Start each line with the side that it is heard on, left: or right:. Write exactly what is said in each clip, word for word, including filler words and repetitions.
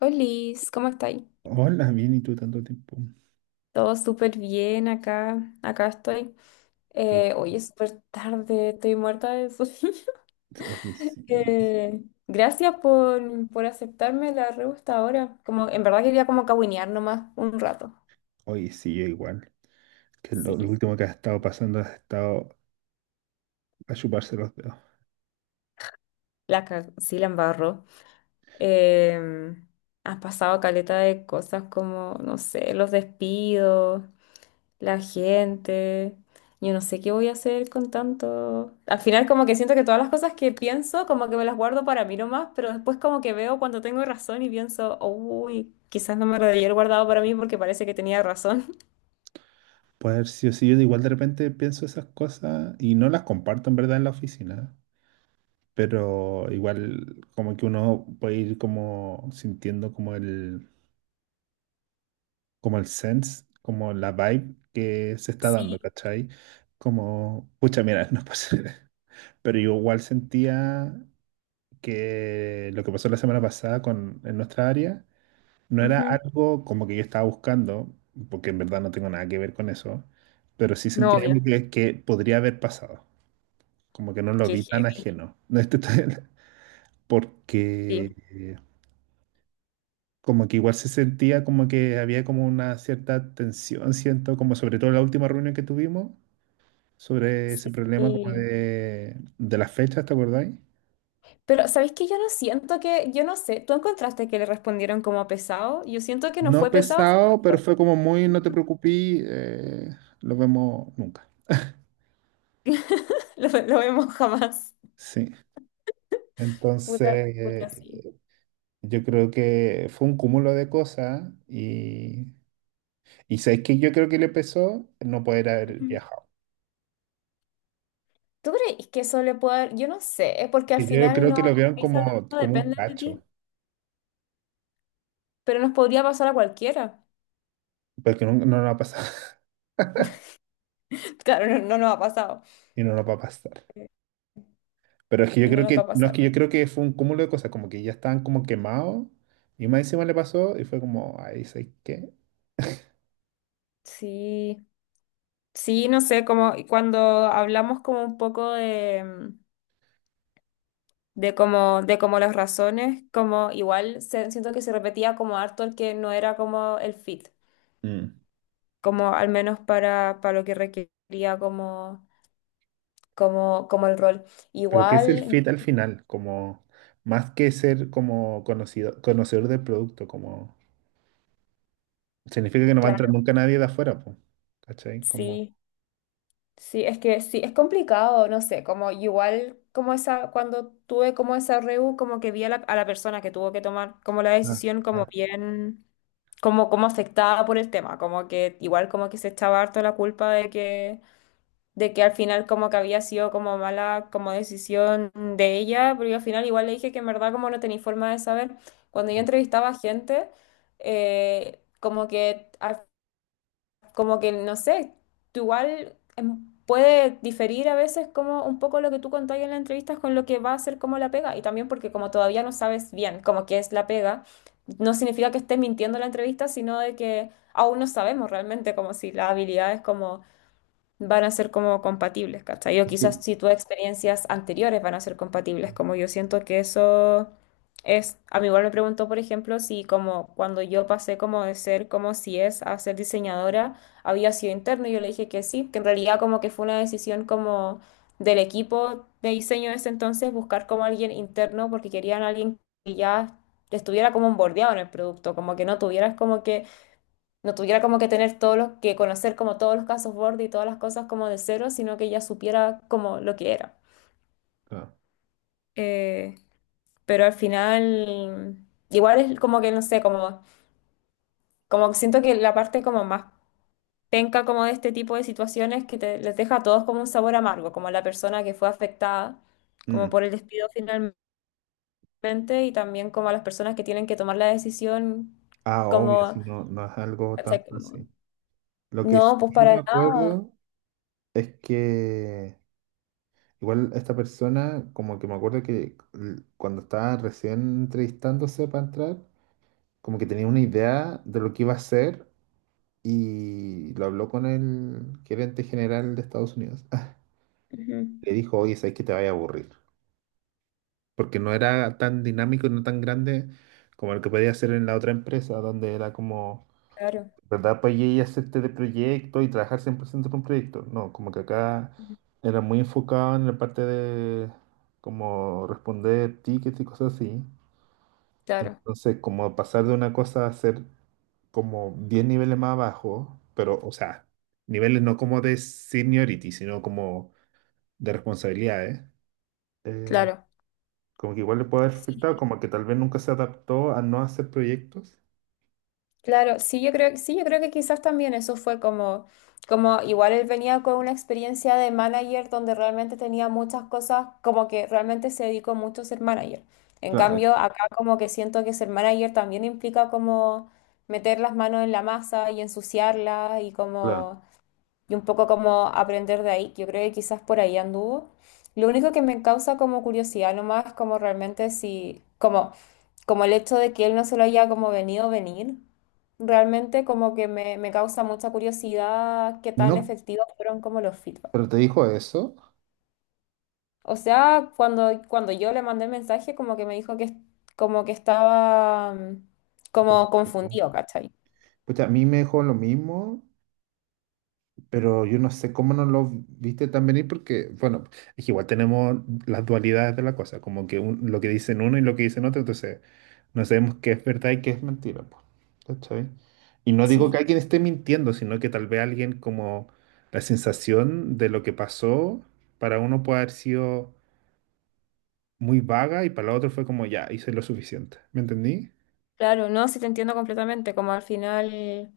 left: Liz, ¿cómo estáis?
right: Hola, bien, ¿y tú tanto tiempo?
left: Todo súper bien acá, acá estoy.
right: Que-
left: Eh, hoy es súper tarde, estoy muerta de sueño.
right: Oye, sí,
left: Eh, gracias por, por aceptarme la re gusta ahora. Como, en verdad quería como cahuinear nomás un rato.
right: oye, sí, yo igual. Que lo, lo
left: Sí,
right: último que ha estado pasando ha estado a chuparse los dedos.
left: la, ca- sí la embarró. Eh, has pasado caleta de cosas como, no sé, los despidos. La gente. Yo no sé qué voy a hacer con tanto. Al final como que siento que todas las cosas que pienso como que me las guardo para mí nomás, pero después como que veo cuando tengo razón y pienso, uy, quizás no me lo debí haber guardado para mí porque parece que tenía razón.
right: Puede haber sido así, yo igual de repente pienso esas cosas y no las comparto en verdad en la oficina, pero igual como que uno puede ir como sintiendo como el, como el sense, como la vibe que se está dando,
left: Sí.
right: ¿cachai? Como, pucha, mira, no pasa. Pero yo igual sentía que lo que pasó la semana pasada con, en nuestra área no era
left: Ujú.
right: algo como que yo estaba buscando, porque en verdad no tengo nada que ver con eso, pero sí
left: No,
right: sentía
left: obvio,
right: algo que, que podría haber pasado, como que no lo
left: que
right: vi tan
left: sí.
right: ajeno. No, esto está- Porque
left: Sí.
right: eh, como que igual se sentía como que había como una cierta tensión, siento, como sobre todo en la última reunión que tuvimos, sobre ese problema como
left: Sí.
right: de, de las fechas, ¿te acordáis?
left: Pero, ¿sabéis que yo no siento que, yo no sé, ¿tú encontraste que le respondieron como pesado? Yo siento que no
right: No
left: fue pesado.
right: pesado, pero fue como muy, no te preocupes, eh, lo vemos nunca.
left: lo, lo vemos jamás.
right: Sí.
left: Puta,
right: Entonces,
left: puta,
right: eh,
left: sí.
right: yo creo que fue un cúmulo de cosas, y, y ¿sabes qué? Yo creo que le pesó no poder haber viajado.
left: ¿Tú crees que eso le puede dar? Yo no sé, porque al
right: Y yo
left: final
right: creo
left: no,
right: que lo
left: las
right: vieron
left: visas no
right: como,
left: no
right: como un
left: dependen de
right: cacho,
left: ti, pero nos podría pasar a cualquiera.
right: porque no, no nos va a pasar,
left: Claro, no, no nos ha pasado,
right: y no nos va a pasar.
left: eh,
right: Pero es que yo
left: y no
right: creo
left: nos va
right: que,
left: a
right: no es que
left: pasar.
right: yo creo que fue un cúmulo de cosas, como que ya estaban como quemados y más encima le pasó y fue como, ay, ¿sabes qué?
left: Sí, sí, no sé, como y cuando hablamos como un poco de, mm, de como, de como las razones, como igual se- siento que se repetía como harto el que no era como el fit,
right: Mm.
left: como al menos para, para lo que requería como, como, como el rol.
right: Pero ¿qué es el
left: Igual,
right: fit al final? Como más que ser como conocido, conocedor del producto, como significa que no va a entrar
left: claro,
right: nunca nadie de afuera, pues. ¿Cachai? Como,
left: sí. Sí, es que sí, es complicado, no sé, como igual como esa, cuando tuve como esa REU, como que vi a la, a la persona que tuvo que tomar como la
right: ah,
left: decisión como
right: ah,
left: bien, como, como afectada por el tema, como que igual como que se echaba harto la culpa de que, de que al final como que había sido como mala como decisión de ella, pero yo al final igual le dije que en verdad como no tenía forma de saber, cuando yo
right: como
left: entrevistaba a gente, eh, como que... al como que, no sé, tú igual em, puede diferir a veces como un poco lo que tú contáis en la entrevista con lo que va a ser como la pega. Y también porque como todavía no sabes bien como que es la pega, no significa que estés mintiendo en la entrevista, sino de que aún no sabemos realmente como si las habilidades como van a ser como compatibles, ¿cachai? O
right: fit,
left: quizás si tus experiencias anteriores van a ser compatibles, como yo siento que eso es, a mí igual me preguntó, por ejemplo, si como cuando yo pasé como de ser como si es a ser diseñadora, había sido interno, y yo le dije que sí, que en realidad como que fue una decisión como del equipo de diseño de ese entonces, buscar como alguien interno porque querían a alguien que ya estuviera como bordeado en el producto, como que no tuvieras como que no tuviera como que tener todos los, que conocer como todos los casos borde y todas las cosas como de cero, sino que ya supiera como lo que era.
right: claro.
left: Eh, pero al final, igual es como que no sé, como, como que siento que la parte como más penca como de este tipo de situaciones que te- les deja a todos como un sabor amargo, como a la persona que fue afectada
right: Mm.
left: como por el despido finalmente y también como a las personas que tienen que tomar la decisión
right: Ah, obvio,
left: como,
right: si no, no es algo tan
left: ¿cachai? Como,
right: fácil. Lo que sí
left: no, pues
right: me
left: para nada.
right: acuerdo es que igual esta persona, como que me acuerdo que l- cuando estaba recién entrevistándose para entrar, como que tenía una idea de lo que iba a hacer y lo habló con el gerente general de Estados Unidos.
left: Ujú.
right: Le dijo, oye, sabes que te vaya a aburrir, porque no era tan dinámico y no tan grande como el que podía hacer en la otra empresa, donde era como,
left: Claro.
right: ¿verdad? Pues y hacerte de proyecto y trabajar cien por ciento con un proyecto. No, como que acá era muy enfocado en la parte de como responder tickets y cosas así.
left: Claro.
right: Entonces, como pasar de una cosa a hacer como diez niveles más abajo, pero, o sea, niveles no como de seniority, sino como de responsabilidades. eh,
left: Claro.
right: Como que igual le puede haber afectado, como que tal vez nunca se adaptó a no hacer proyectos.
left: Claro, sí, yo creo, sí, yo creo que quizás también eso fue como, como igual él venía con una experiencia de manager donde realmente tenía muchas cosas, como que realmente se dedicó mucho a ser manager. En
right: Claro,
left: cambio,
right: eso,
left: acá como que siento que ser manager también implica como meter las manos en la masa y ensuciarla y
right: claro.
left: como y un poco como aprender de ahí, que yo creo que quizás por ahí anduvo. Lo único que me causa como curiosidad nomás, como realmente si, como, como el hecho de que él no se lo haya como venido a venir, realmente como que me, me causa mucha curiosidad qué tan
right: No,
left: efectivos fueron como los feedback.
right: pero te dijo eso.
left: O sea, cuando, cuando yo le mandé el mensaje, como que me dijo que es- como que estaba mm,
right: Un poco
left: como
right: complicado.
left: confundido, ¿cachai?
right: Pucha, a mí me dejó lo mismo. Pero yo no sé cómo no lo viste tan venir porque, bueno, es que igual tenemos las dualidades de la cosa, como que un- lo que dicen uno y lo que dicen otro, entonces no sabemos qué es verdad y qué es mentira, po, ¿cachai? Y no digo que
left: Sí.
right: alguien esté mintiendo, sino que tal vez alguien como la sensación de lo que pasó para uno puede haber sido muy vaga y para la otro fue como ya, hice lo suficiente, ¿me entendí?
left: Claro, no, sí te entiendo completamente, como al final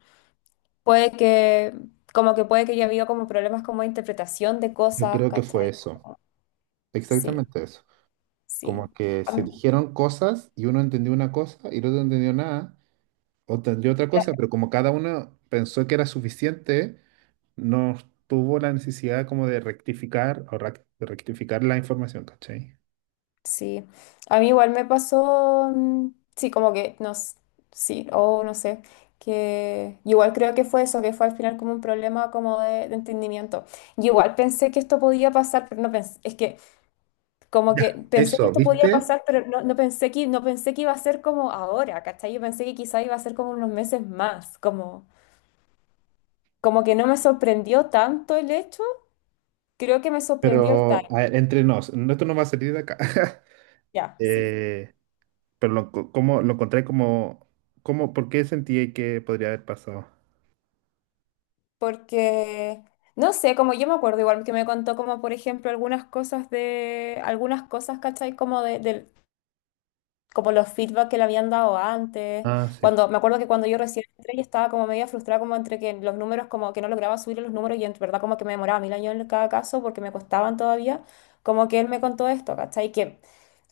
left: puede que, como que puede que yo había como problemas como de interpretación de
right: Yo
left: cosas,
right: creo que fue
left: ¿cachai?
right: eso,
left: Como- Sí,
right: exactamente eso. Como
left: sí.
right: que
left: A
right: se
left: mí-
right: dijeron cosas y uno entendió una cosa y el otro no entendió nada. Otra, de otra cosa,
left: claro,
right: pero como cada uno pensó que era suficiente, no tuvo la necesidad como de rectificar o rac- de rectificar la información, ¿cachai?
left: sí. A mí igual me pasó, mm, sí, como que, no, s- sí, o no sé, que igual creo que fue eso, que fue al final como un problema como de, de entendimiento. Y igual pensé que esto podía pasar, pero no pensé, es que como
right: Ya.
left: que pensé que
right: Eso,
left: esto podía
right: ¿viste?
left: pasar, pero no, no pensé que, no pensé que iba a ser como ahora, ¿cachai? Yo pensé que quizá iba a ser como unos meses más, como... Como que no me sorprendió tanto el hecho, creo que me sorprendió el time,
right: Pero a ver, entre nos, no, esto no va a salir de acá.
left: ya, sí.
right: Eh, pero lo, co- como, lo encontré como, como, ¿por qué sentí que podría haber pasado?
left: Porque, no sé, como yo me acuerdo igual que me contó como, por ejemplo, algunas cosas de, algunas cosas, ¿cachai? Como de, del- como los feedback que le habían dado antes.
right: Ah, sí.
left: Cuando, me acuerdo que cuando yo recién entré y estaba como media frustrada como entre que los números, como que no lograba subir los números y en verdad como que me demoraba mil años en cada caso porque me costaban todavía, como que él me contó esto, ¿cachai? Que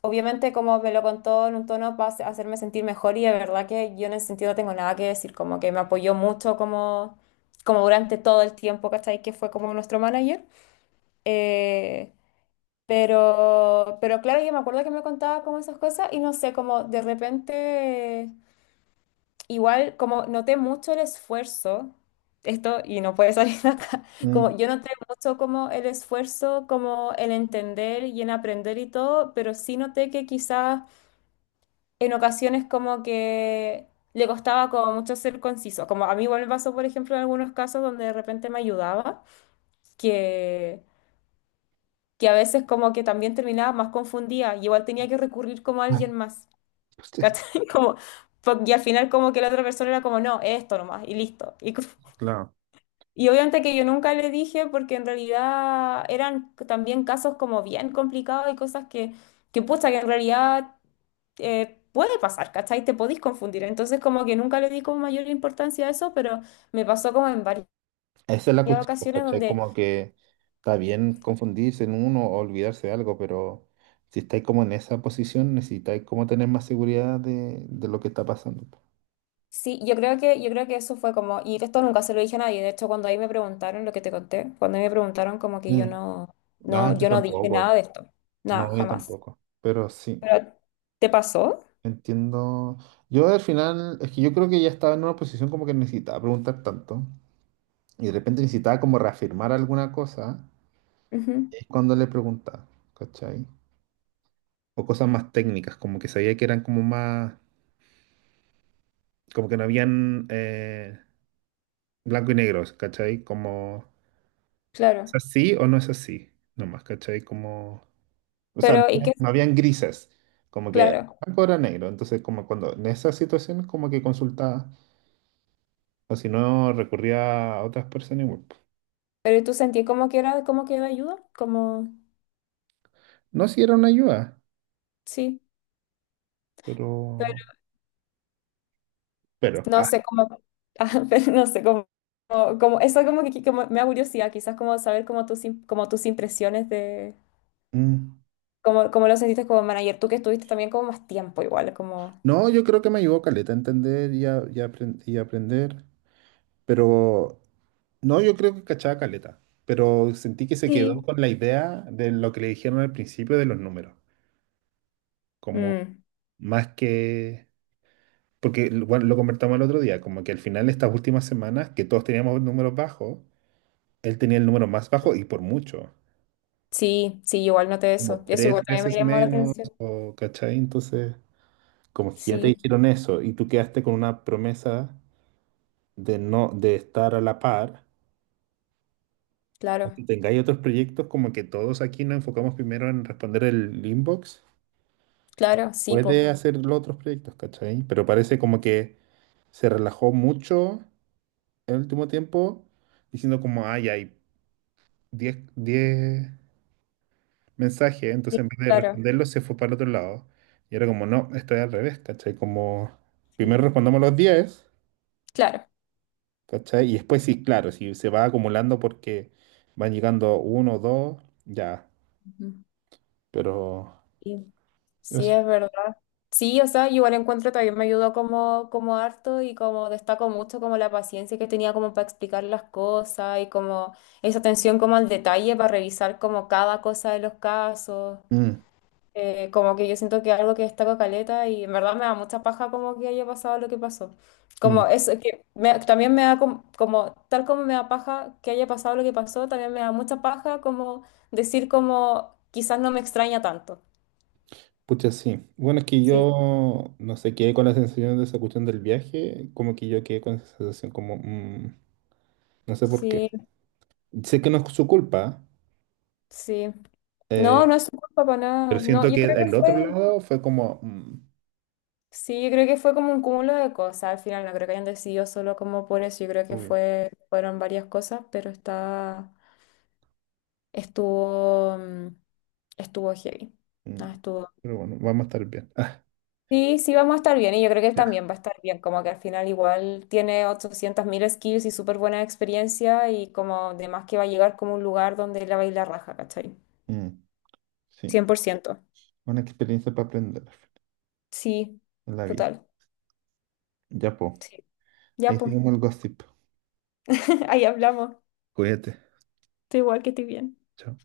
left: obviamente como me lo contó en un tono para hacerme sentir mejor y de verdad que yo en ese sentido no tengo nada que decir, como que me apoyó mucho como, como durante todo el tiempo, ¿cachai? Que fue como nuestro manager. Eh, pero, pero claro, yo me acuerdo que me contaba como esas cosas y no sé, como de repente, igual como noté mucho el esfuerzo, esto y no puede salir de acá,
right: Mm.
left: como yo noté mucho como el esfuerzo, como el entender y en aprender y todo, pero sí noté que quizás en ocasiones como que le costaba como mucho ser conciso, como a mí igual me pasó, por ejemplo, en algunos casos donde de repente me ayudaba, que... que a veces como que también terminaba más confundida y igual tenía que recurrir como a
right: Ah,
left: alguien más,
right: sí,
left: ¿cachai? Como, po- y al final como que la otra persona era como, no, esto nomás, y listo. Y, co-
right: claro.
left: y obviamente que yo nunca le dije porque en realidad eran también casos como bien complicados y cosas que, que pucha, que en realidad eh, puede pasar, ¿cachai? Te podís confundir. Entonces como que nunca le di como mayor importancia a eso, pero me pasó como en varias
right: Esa es la cuestión, pues,
left: ocasiones
right: ¿cachai?
left: donde
right: Como que está bien confundirse en uno o olvidarse de algo, pero si estáis como en esa posición, necesitáis como tener más seguridad de, de lo que está pasando, po.
left: Sí, yo creo que, yo creo que eso fue como, y esto nunca se lo dije a nadie, de hecho cuando ahí me preguntaron lo que te conté, cuando ahí me preguntaron como que yo
right: Mm.
left: no, no,
right: Ah, yo
left: yo no dije nada
right: tampoco,
left: de esto, nada,
right: no, yo
left: jamás.
right: tampoco, pero sí,
left: Pero, ¿te pasó?
right: entiendo. Yo al final, es que yo creo que ya estaba en una posición como que necesitaba preguntar tanto y de repente necesitaba como reafirmar alguna cosa,
left: Ujú,
right: es cuando le preguntaba, ¿cachai? O cosas más técnicas, como que sabía que eran como más, como que no habían, eh, blanco y negro, ¿cachai? Como, ¿es
left: claro.
right: así o no es así? Nomás, ¿cachai? Como, o sea, no
left: Pero, ¿y qué?
right: habían, no habían grises, como que
left: Claro.
right: blanco era negro, entonces como cuando en esas situaciones como que consultaba, o si no recurría a otras personas igual, po.
left: Pero tú sentí como que era, como que era ayuda, como,
right: No si era una ayuda,
left: sí, pero
right: pero, pero,
left: no
right: ah,
left: sé cómo, ah, pero no sé cómo, como, como- eso como que como me da curiosidad, quizás como saber como tus, im- como tus impresiones de,
right: mm.
left: como, como lo sentiste como manager, tú que estuviste también como más tiempo igual, como...
right: No, yo creo que me ayudó Caleta a entender y, a- y a apren- y a aprender. Pero no, yo creo que cachaba caleta, pero sentí que se quedó
left: Sí.
right: con la idea de lo que le dijeron al principio de los números, como
left: Mm,
right: más que, porque l- bueno, lo convertamos el otro día, como que al final estas últimas semanas, que todos teníamos números bajos, él tenía el número más bajo y por mucho,
left: sí, sí, igual noté
right: como
left: eso. Eso igual
right: tres
left: también
right: veces
left: me llamó la
right: menos,
left: atención.
right: o cachai, entonces, como que ya te
left: Sí,
right: dijeron eso y tú quedaste con una promesa de no, de estar a la par,
left: claro,
right: que tengáis otros proyectos, como que todos aquí nos enfocamos primero en responder el inbox,
left: claro, sí, pues.
right: puede hacer los otros proyectos, ¿cachai? Pero parece como que se relajó mucho el último tiempo, diciendo como, ay, hay diez diez mensajes, entonces en vez de
left: Claro,
right: responderlos se fue para el otro lado. Y era como, no, estoy al revés, ¿cachai? Como, primero
left: sí,
right: respondamos los diez,
left: claro.
right: ¿cachai? Y después sí, claro, si se va acumulando porque van llegando uno o dos, ya,
left: Ujú.
right: pero...
left: Sí, sí,
right: Eso.
left: es verdad. Sí, o sea, igual encuentro también me ayudó como, como harto y como destaco mucho como la paciencia que tenía como para explicar las cosas y como esa atención como al detalle para revisar como cada cosa de los casos.
right: Mm,
left: Eh, como que yo siento que algo que destaco caleta y en verdad me da mucha paja como que haya pasado lo que pasó.
right: mm.
left: Como eso, que me- también me da com- como, tal como me da paja que haya pasado lo que pasó, también me da mucha paja como decir como quizás no me extraña tanto.
right: Pucha, sí. Bueno, es que
left: Sí.
right: yo no sé, quedé con la sensación de esa cuestión del viaje, como que yo quedé con esa sensación como, mm, no sé por qué.
left: Sí,
right: Sé que no es su culpa,
left: sí. No,
right: eh,
left: no es su culpa para
right: pero
left: nada. No,
right: siento
left: yo
right: que
left: creo
right: el
left: que fue,
right: otro lado fue como, mm,
left: sí, yo creo que fue como un cúmulo de cosas. Al final no creo que hayan decidido solo como por eso. Yo creo que
right: obvio,
left: fue, fueron varias cosas, pero está. Estuvo, mm, estuvo heavy.
right: mm,
left: Ah, estuvo.
right: pero bueno, vamos a estar bien. Ah,
left: Sí, sí vamos a estar bien y yo creo que él
right: ya.
left: también va a estar bien, como que al final igual tiene ochocientos mil skills y súper buena experiencia y como además que va a llegar como un lugar donde la baila raja, ¿cachai?
right: Mm, sí,
left: Cien por ciento.
right: una experiencia para aprender
left: Sí,
right: en la vida.
left: total.
right: Ya, po.
left: Sí. Ya,
right: Ahí
left: pues,
right: seguimos el gossip.
left: ahí hablamos.
right: Cuídate.
left: Estoy igual que estoy bien.
right: Chao.